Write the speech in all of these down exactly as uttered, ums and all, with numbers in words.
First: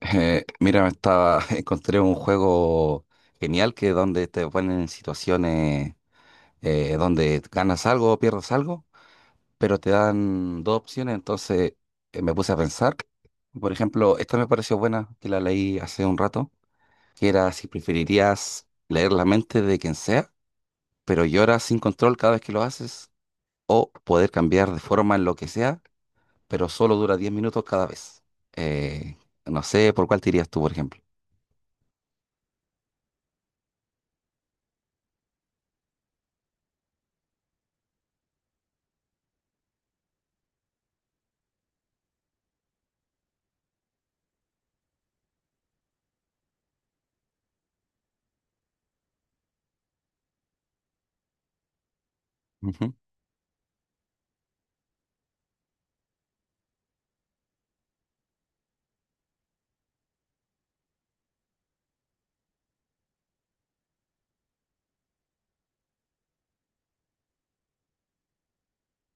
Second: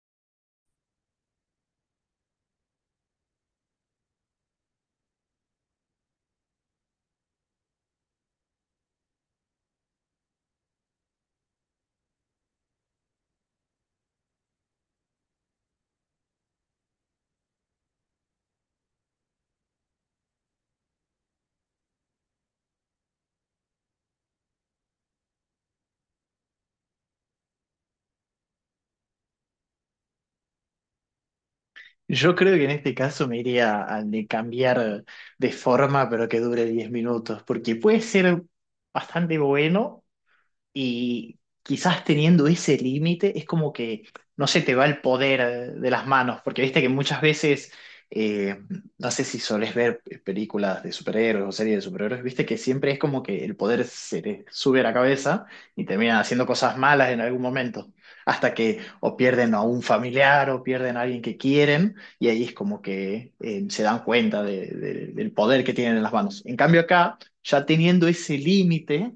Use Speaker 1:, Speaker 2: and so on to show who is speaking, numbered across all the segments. Speaker 1: Eh, mira, estaba, encontré un juego genial que donde te ponen en situaciones eh, donde ganas algo o pierdes algo, pero te dan dos opciones, entonces eh, me puse a pensar. Por ejemplo, esta me pareció buena, que la leí hace un rato, que era si preferirías leer la mente de quien sea, pero lloras sin control cada vez que lo haces, o poder cambiar de forma en lo que sea, pero solo dura diez minutos cada vez. Eh, no sé por cuál te irías tú, por ejemplo.
Speaker 2: Yo creo que en este caso me iría al de cambiar de forma, pero que dure diez minutos, porque puede ser bastante bueno y quizás teniendo ese límite es como que no se te va el poder eh, de las manos, porque viste que muchas veces, eh, no sé si solés ver películas de superhéroes o series de superhéroes, viste que siempre es como que el poder se te sube a la cabeza y terminan haciendo cosas malas en algún momento, hasta que o pierden a un familiar o pierden a alguien que quieren y ahí es como que eh, se dan cuenta de- de- del poder que tienen en las manos. En cambio acá, ya teniendo ese límite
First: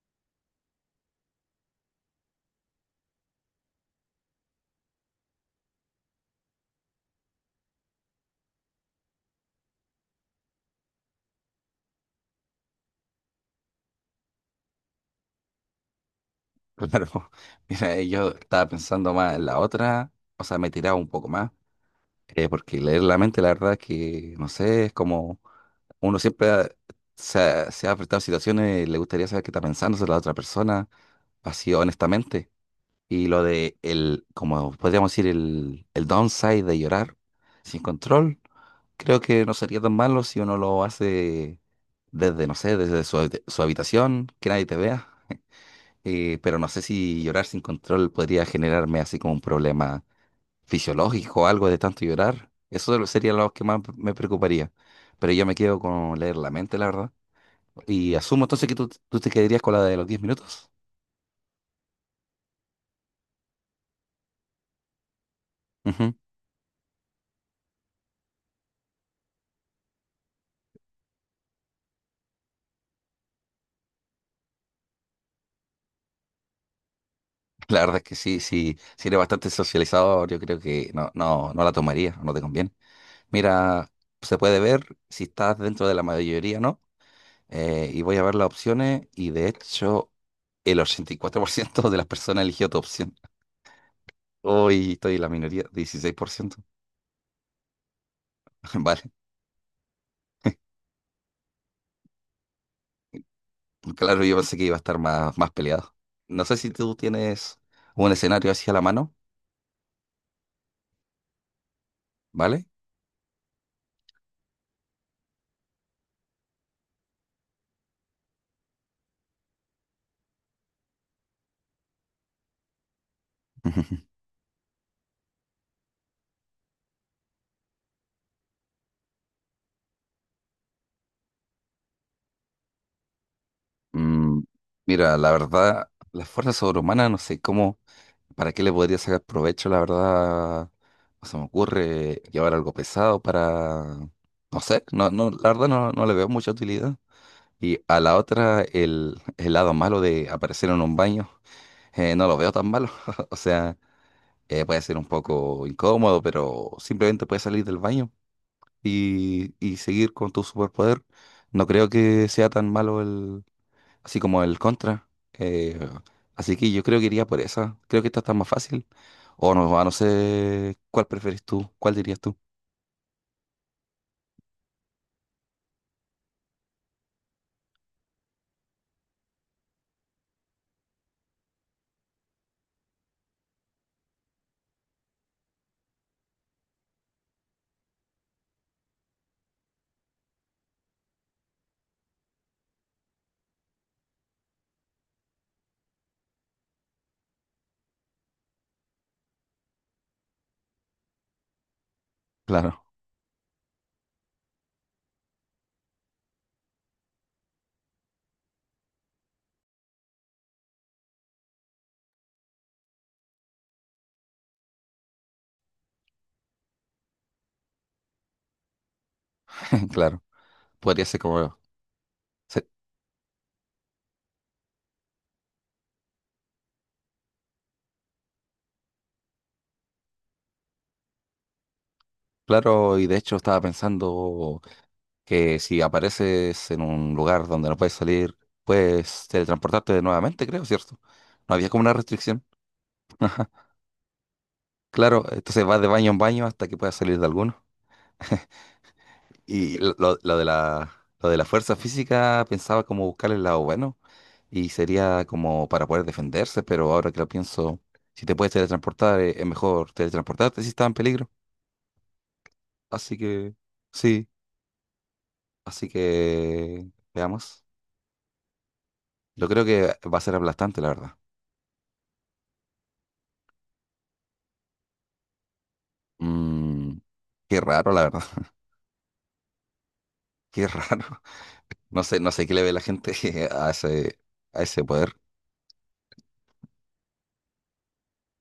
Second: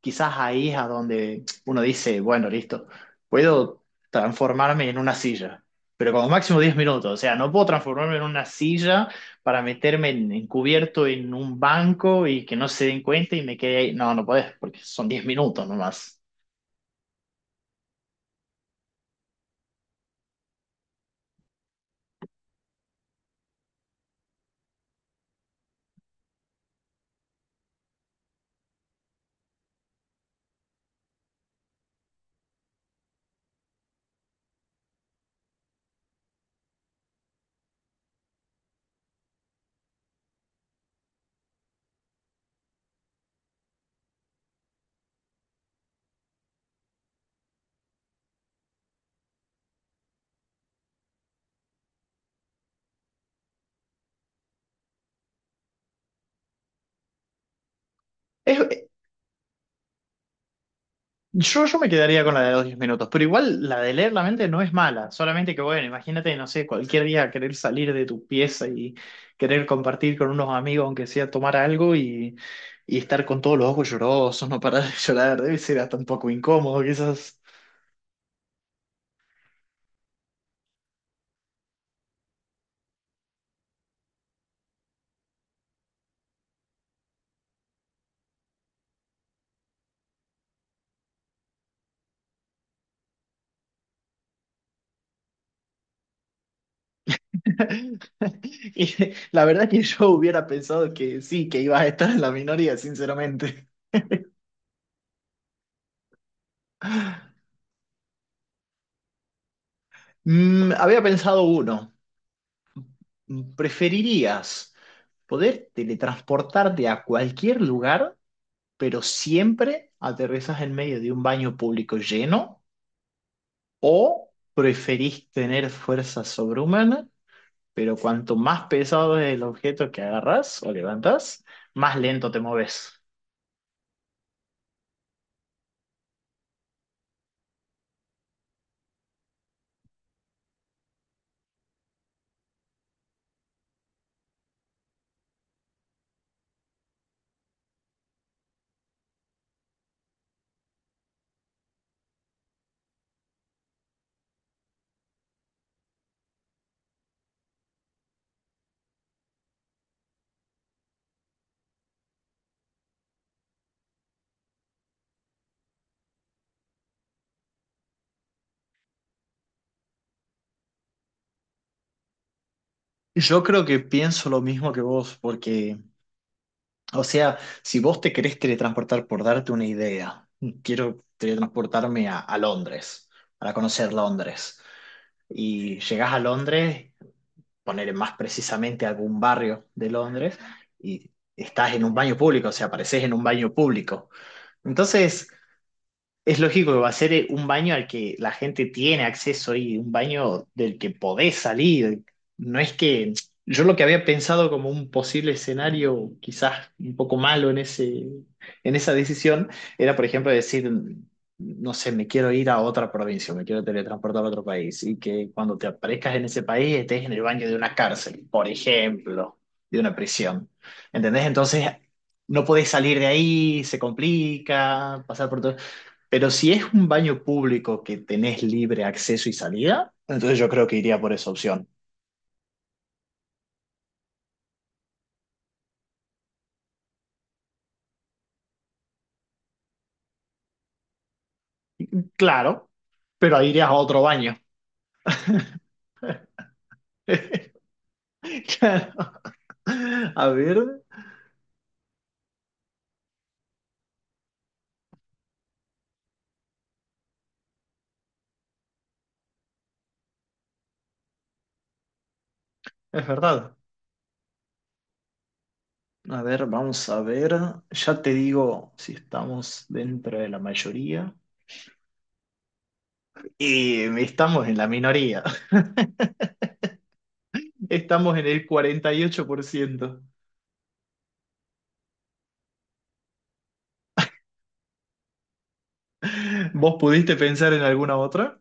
Speaker 2: quizás ahí es a donde uno dice, bueno, listo, puedo transformarme en una silla, pero como máximo diez minutos, o sea, no puedo transformarme en una silla para meterme en- encubierto en un banco y que no se den cuenta y me quede ahí. No, no podés, porque son diez minutos nomás.
Speaker 1: Claro, mira, eh, yo estaba pensando más en la otra, o sea, me tiraba un poco más, eh, porque leer la mente, la verdad es que, no sé, es como uno siempre ha- se ha, se ha enfrentado a situaciones, le gustaría saber qué está pensando sobre la otra persona, así honestamente. Y lo de el, como podríamos decir, el, el downside de llorar sin control, creo que no sería tan malo si uno lo hace desde, no sé, desde su, su habitación, que nadie te vea. Eh, pero no sé si llorar sin control podría generarme así como un problema fisiológico o algo de tanto llorar. Eso lo- sería lo que más me preocuparía. Pero yo me quedo con leer la mente, la verdad. Y asumo entonces que tú, tú te quedarías con la de los diez minutos.
Speaker 2: Yo, yo me quedaría con la de los diez minutos, pero igual la de leer la mente no es mala, solamente que bueno,
Speaker 1: Ujú.
Speaker 2: imagínate, no sé, cualquier día querer salir de tu pieza y querer compartir con unos amigos, aunque sea tomar algo y, y estar con todos los ojos llorosos, no parar de llorar, debe ser hasta un poco incómodo, quizás.
Speaker 1: La verdad es que sí, sí, si eres bastante socializador, yo creo que no, no, no la tomaría, no te conviene. Mira, se puede ver si estás dentro de la mayoría, ¿no? Eh, y voy a ver las opciones y de hecho el ochenta y cuatro por ciento de las personas eligió tu opción. Hoy estoy en la minoría, dieciséis por ciento.
Speaker 2: Y
Speaker 1: Vale,
Speaker 2: la verdad que yo hubiera pensado que sí, que ibas a estar en la minoría, sinceramente.
Speaker 1: claro, yo pensé que iba a estar más, más peleado. No sé si tú tienes un escenario así a la mano,
Speaker 2: Mm, había pensado uno.
Speaker 1: ¿vale?
Speaker 2: ¿Preferirías poder teletransportarte a cualquier lugar, pero siempre aterrizas en medio de un baño público lleno? ¿O preferís tener fuerza sobrehumana, pero cuanto más pesado es el objeto que agarras o levantas, más lento te moves?
Speaker 1: Mm, mira, la verdad, las fuerzas sobrehumanas, no sé cómo, para qué le podría sacar provecho, la verdad, no se me ocurre llevar algo pesado para, no sé, no, no, la verdad no, no le veo mucha utilidad. Y a la otra, el, el lado malo de aparecer en un baño, eh, no lo veo tan malo. O sea, Eh, puede ser un poco incómodo, pero simplemente puedes salir del baño y, y seguir con tu superpoder. No creo que sea tan malo el, así como el contra. Eh, así que yo creo que iría por esa. Creo que esta está más fácil. O no, a no sé cuál preferís tú, cuál dirías tú.
Speaker 2: Yo creo que pienso lo mismo que vos, porque, o sea, si vos te querés teletransportar, por darte una idea, quiero teletransportarme a, a Londres, para conocer Londres. Y llegás a Londres, poner más precisamente algún barrio de Londres, y estás en un baño público, o sea, apareces en un baño público. Entonces, es lógico que va a ser eh, un baño al que la gente tiene acceso y un baño del que podés salir. No es
Speaker 1: Claro,
Speaker 2: que yo lo que había pensado como un posible escenario, quizás un poco malo en ese, en esa decisión, era, por ejemplo, decir, no sé, me quiero ir a otra provincia, me quiero teletransportar a otro país y que cuando te aparezcas en ese país estés en el baño de una cárcel, por ejemplo, de una
Speaker 1: claro.
Speaker 2: prisión.
Speaker 1: Podría ser
Speaker 2: ¿Entendés?
Speaker 1: como...
Speaker 2: Entonces no
Speaker 1: se-
Speaker 2: podés salir de ahí, se complica, pasar por todo. Pero si es un baño público que tenés libre acceso y salida, entonces yo creo que iría por esa opción.
Speaker 1: Claro, y de hecho estaba pensando que si apareces en un lugar donde no puedes salir, puedes teletransportarte nuevamente, creo, ¿cierto? No había como una restricción.
Speaker 2: Claro, pero
Speaker 1: Ajá,
Speaker 2: ahí irías a otro baño.
Speaker 1: claro, entonces vas de baño en baño hasta que puedas salir de alguno.
Speaker 2: Claro.
Speaker 1: Y lo, lo-
Speaker 2: A
Speaker 1: lo de
Speaker 2: ver,
Speaker 1: la, lo de la fuerza física pensaba como buscar el lado bueno y sería como para poder defenderse, pero ahora que lo pienso, si te puedes teletransportar, eh, es mejor teletransportarte si estás en peligro.
Speaker 2: es
Speaker 1: Así que,
Speaker 2: verdad.
Speaker 1: sí, así
Speaker 2: A ver,
Speaker 1: que
Speaker 2: vamos a ver.
Speaker 1: veamos.
Speaker 2: Ya te digo si
Speaker 1: Yo creo
Speaker 2: estamos
Speaker 1: que va
Speaker 2: dentro
Speaker 1: a
Speaker 2: de
Speaker 1: ser
Speaker 2: la
Speaker 1: aplastante, la
Speaker 2: mayoría.
Speaker 1: verdad.
Speaker 2: Y estamos en la minoría.
Speaker 1: Mm, qué raro, la
Speaker 2: Estamos
Speaker 1: verdad.
Speaker 2: en el cuarenta y ocho por ciento.
Speaker 1: Qué raro. No sé, no sé qué le ve la gente a ese, a ese poder.
Speaker 2: ¿Vos pudiste pensar en alguna otra?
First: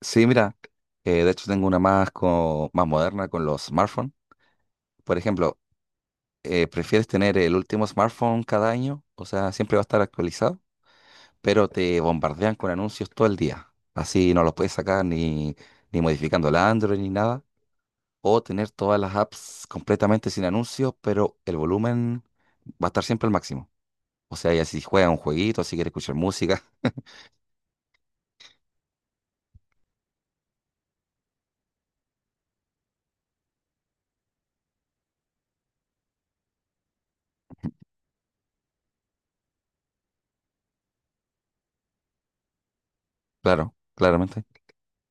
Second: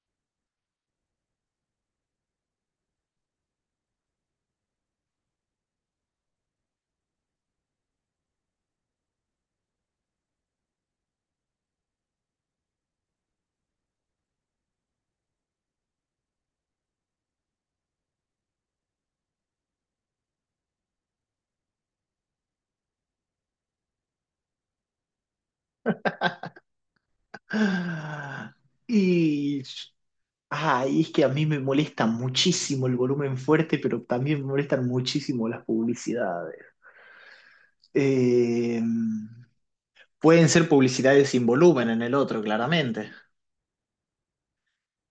Speaker 1: Sí, mira, eh, de hecho tengo una más, co- más moderna con los smartphones. Por ejemplo, eh, ¿prefieres tener el último smartphone cada año? O sea, siempre va a estar actualizado, pero te bombardean con anuncios todo el día. Así no los puedes sacar ni, ni modificando el Android ni nada. O tener todas las apps completamente sin anuncios, pero el volumen va a estar siempre al máximo. O sea, ya si juegas un jueguito, si quieres escuchar música.
Speaker 2: Y Ah, y es que a mí me molesta muchísimo el volumen fuerte, pero también me molestan muchísimo las publicidades. Eh, pueden ser publicidades sin volumen en el otro, claramente.
Speaker 1: Claro, claramente.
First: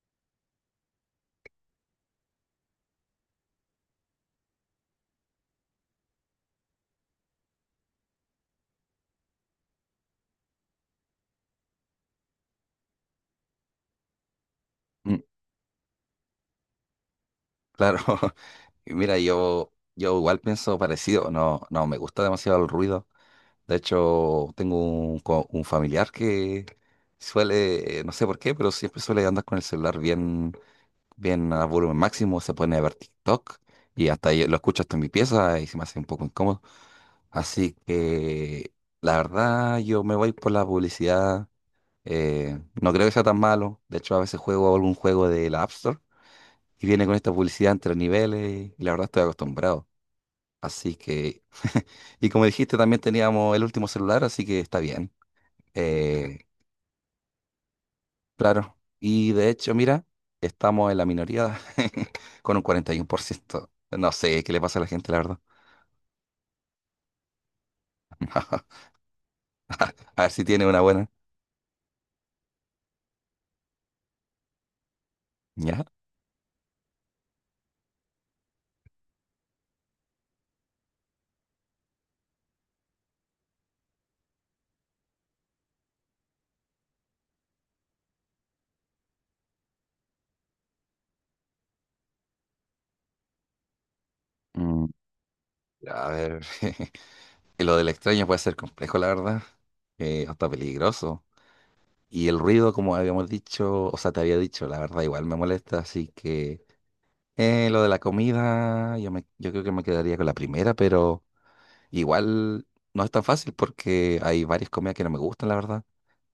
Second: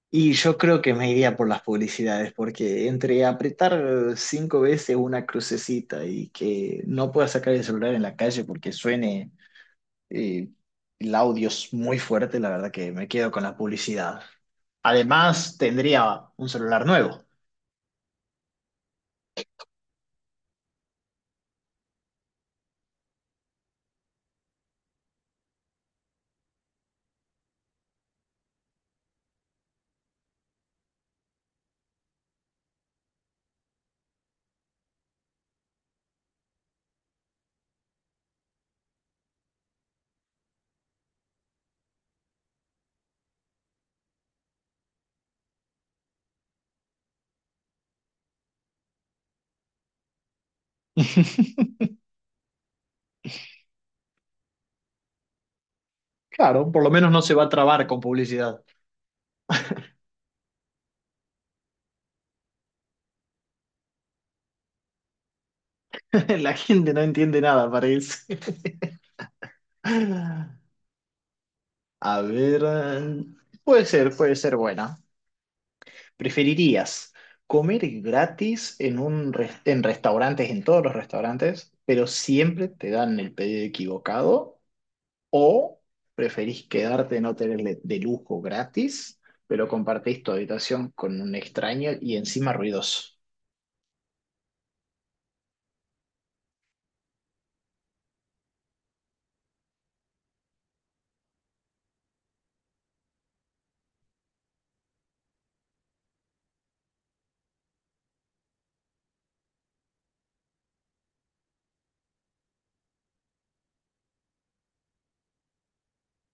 Speaker 2: Y yo creo que me iría por las publicidades, porque entre apretar cinco veces una crucecita y que no pueda sacar el celular en la calle porque suene eh, el audio es muy fuerte, la verdad que me quedo con la publicidad.
Speaker 1: Mm,
Speaker 2: Además, tendría un celular nuevo.
Speaker 1: claro. Y mira, yo, yo igual pienso parecido, no, no me gusta demasiado el ruido. De hecho, tengo un, co- un familiar que suele, eh, no sé por qué, pero siempre suele andar con el celular bien, bien a volumen máximo, se pone a ver TikTok y hasta yo lo escucho hasta en mi pieza y se me hace un poco incómodo. Así que la verdad yo me voy por la publicidad. eh, no creo que sea tan malo. De hecho, a veces juego algún juego de la App Store y viene con esta publicidad entre niveles y la verdad estoy acostumbrado. Así que, y como dijiste, también teníamos el último celular, así que está bien. Eh,
Speaker 2: Claro, por lo menos no se va a trabar con publicidad.
Speaker 1: claro. Y de hecho, mira, estamos en la minoría con un cuarenta y uno por ciento. No sé qué le pasa a la gente, la verdad.
Speaker 2: La gente no entiende nada, parece.
Speaker 1: A ver si tiene una buena.
Speaker 2: A ver, eh, puede ser, puede ser buena.
Speaker 1: ¿Ya?
Speaker 2: ¿Preferirías comer gratis en un res- en restaurantes, en todos los restaurantes, pero siempre te dan el pedido equivocado? ¿O preferís quedarte en hoteles de de lujo gratis, pero compartís tu habitación con un extraño y encima ruidoso?
Speaker 1: Mm, a ver, lo del extraño puede ser complejo, la verdad. Eh, hasta peligroso. Y el ruido, como habíamos dicho, o sea, te había dicho, la verdad, igual me molesta, así que. Eh, lo de la comida, yo, me, yo creo que me quedaría con la primera, pero. Igual no es tan fácil porque hay varias comidas que no me gustan, la verdad.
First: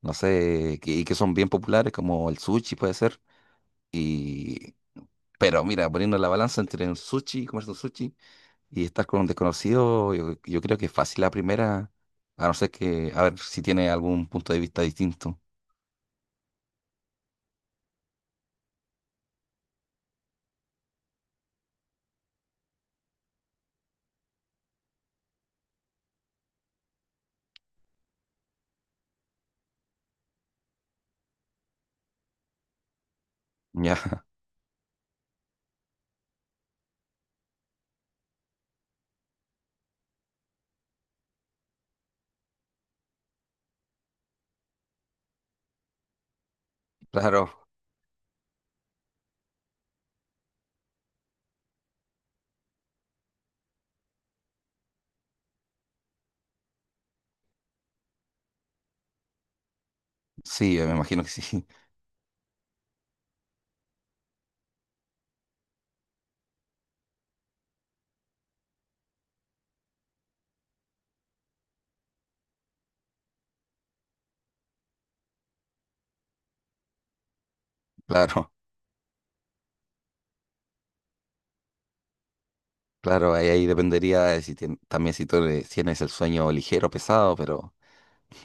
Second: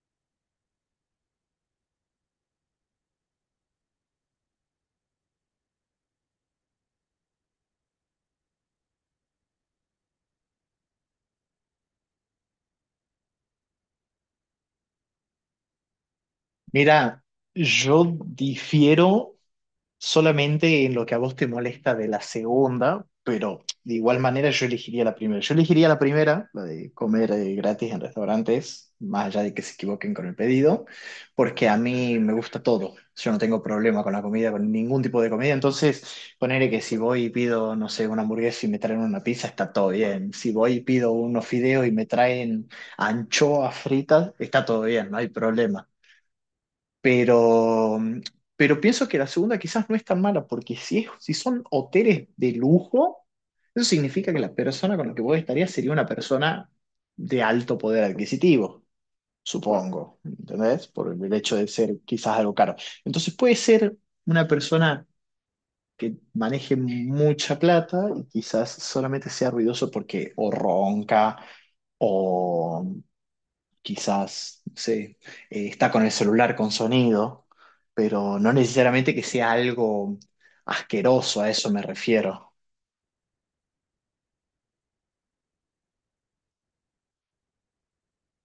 Speaker 1: No sé, que, y que son bien populares, como el sushi puede ser. Y. Pero mira, poniendo la balanza entre el sushi, comerse un sushi y estar con un desconocido, yo, yo creo que es fácil la primera, a no ser que, a ver si tiene algún punto de vista distinto.
Speaker 2: Mira, yo difiero solamente en lo que a vos te molesta de la segunda, pero de igual manera yo elegiría la primera. Yo elegiría la primera, la de comer eh, gratis en restaurantes, más allá de que se equivoquen con el pedido, porque a mí me gusta todo. Yo no tengo
Speaker 1: Ya,
Speaker 2: problema con la comida, con ningún tipo de comida. Entonces, ponerle que si voy y pido, no sé, una hamburguesa y me traen una pizza, está todo bien. Si voy y pido unos fideos y me traen anchoas fritas, está todo bien, no hay problema.
Speaker 1: claro,
Speaker 2: Pero, mm, pero pienso que la segunda quizás no es tan mala, porque si, es- si son hoteles de lujo, eso significa que la persona con la que vos estarías sería una persona de alto poder adquisitivo, supongo,
Speaker 1: sí,
Speaker 2: ¿entendés?
Speaker 1: me
Speaker 2: Por
Speaker 1: imagino que
Speaker 2: el hecho
Speaker 1: sí,
Speaker 2: de ser quizás algo caro. Entonces puede ser una persona que maneje mucha plata y quizás solamente sea ruidoso porque o ronca o quizás, no sé, eh, está con el celular con sonido, pero
Speaker 1: claro,
Speaker 2: no necesariamente que sea algo asqueroso, a eso me refiero.
Speaker 1: claro, ahí, ahí dependería de si tien- también si tú le- si tienes el sueño ligero o pesado, pero.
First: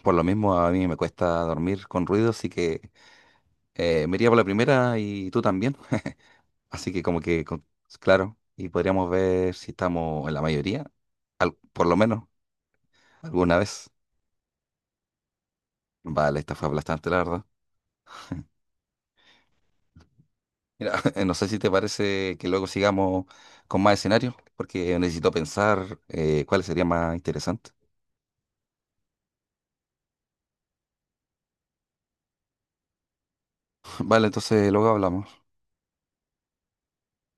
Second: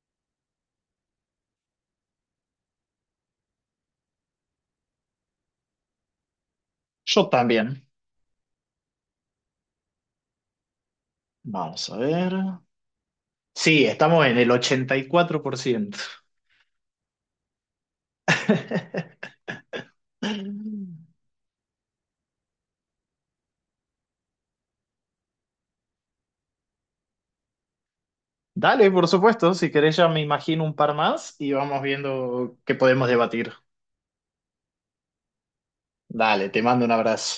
Speaker 1: Por lo mismo, a mí me cuesta dormir con ruido, así que eh, me iría por la primera y tú también. Así que como
Speaker 2: Yo
Speaker 1: que, con-
Speaker 2: también.
Speaker 1: claro, y podríamos ver si estamos en la mayoría, al- por
Speaker 2: Vamos
Speaker 1: lo
Speaker 2: a
Speaker 1: menos
Speaker 2: ver.
Speaker 1: alguna
Speaker 2: Sí,
Speaker 1: vez.
Speaker 2: estamos en el ochenta y cuatro por ciento.
Speaker 1: Vale, esta fue aplastante, la verdad. Mira, no sé si te parece que luego sigamos con más escenarios, porque necesito pensar eh, cuáles serían más interesantes.
Speaker 2: Dale, por supuesto, si querés ya me imagino un par más y vamos viendo qué podemos debatir.
Speaker 1: Vale, entonces luego hablamos.
Speaker 2: Dale, te mando un abrazo.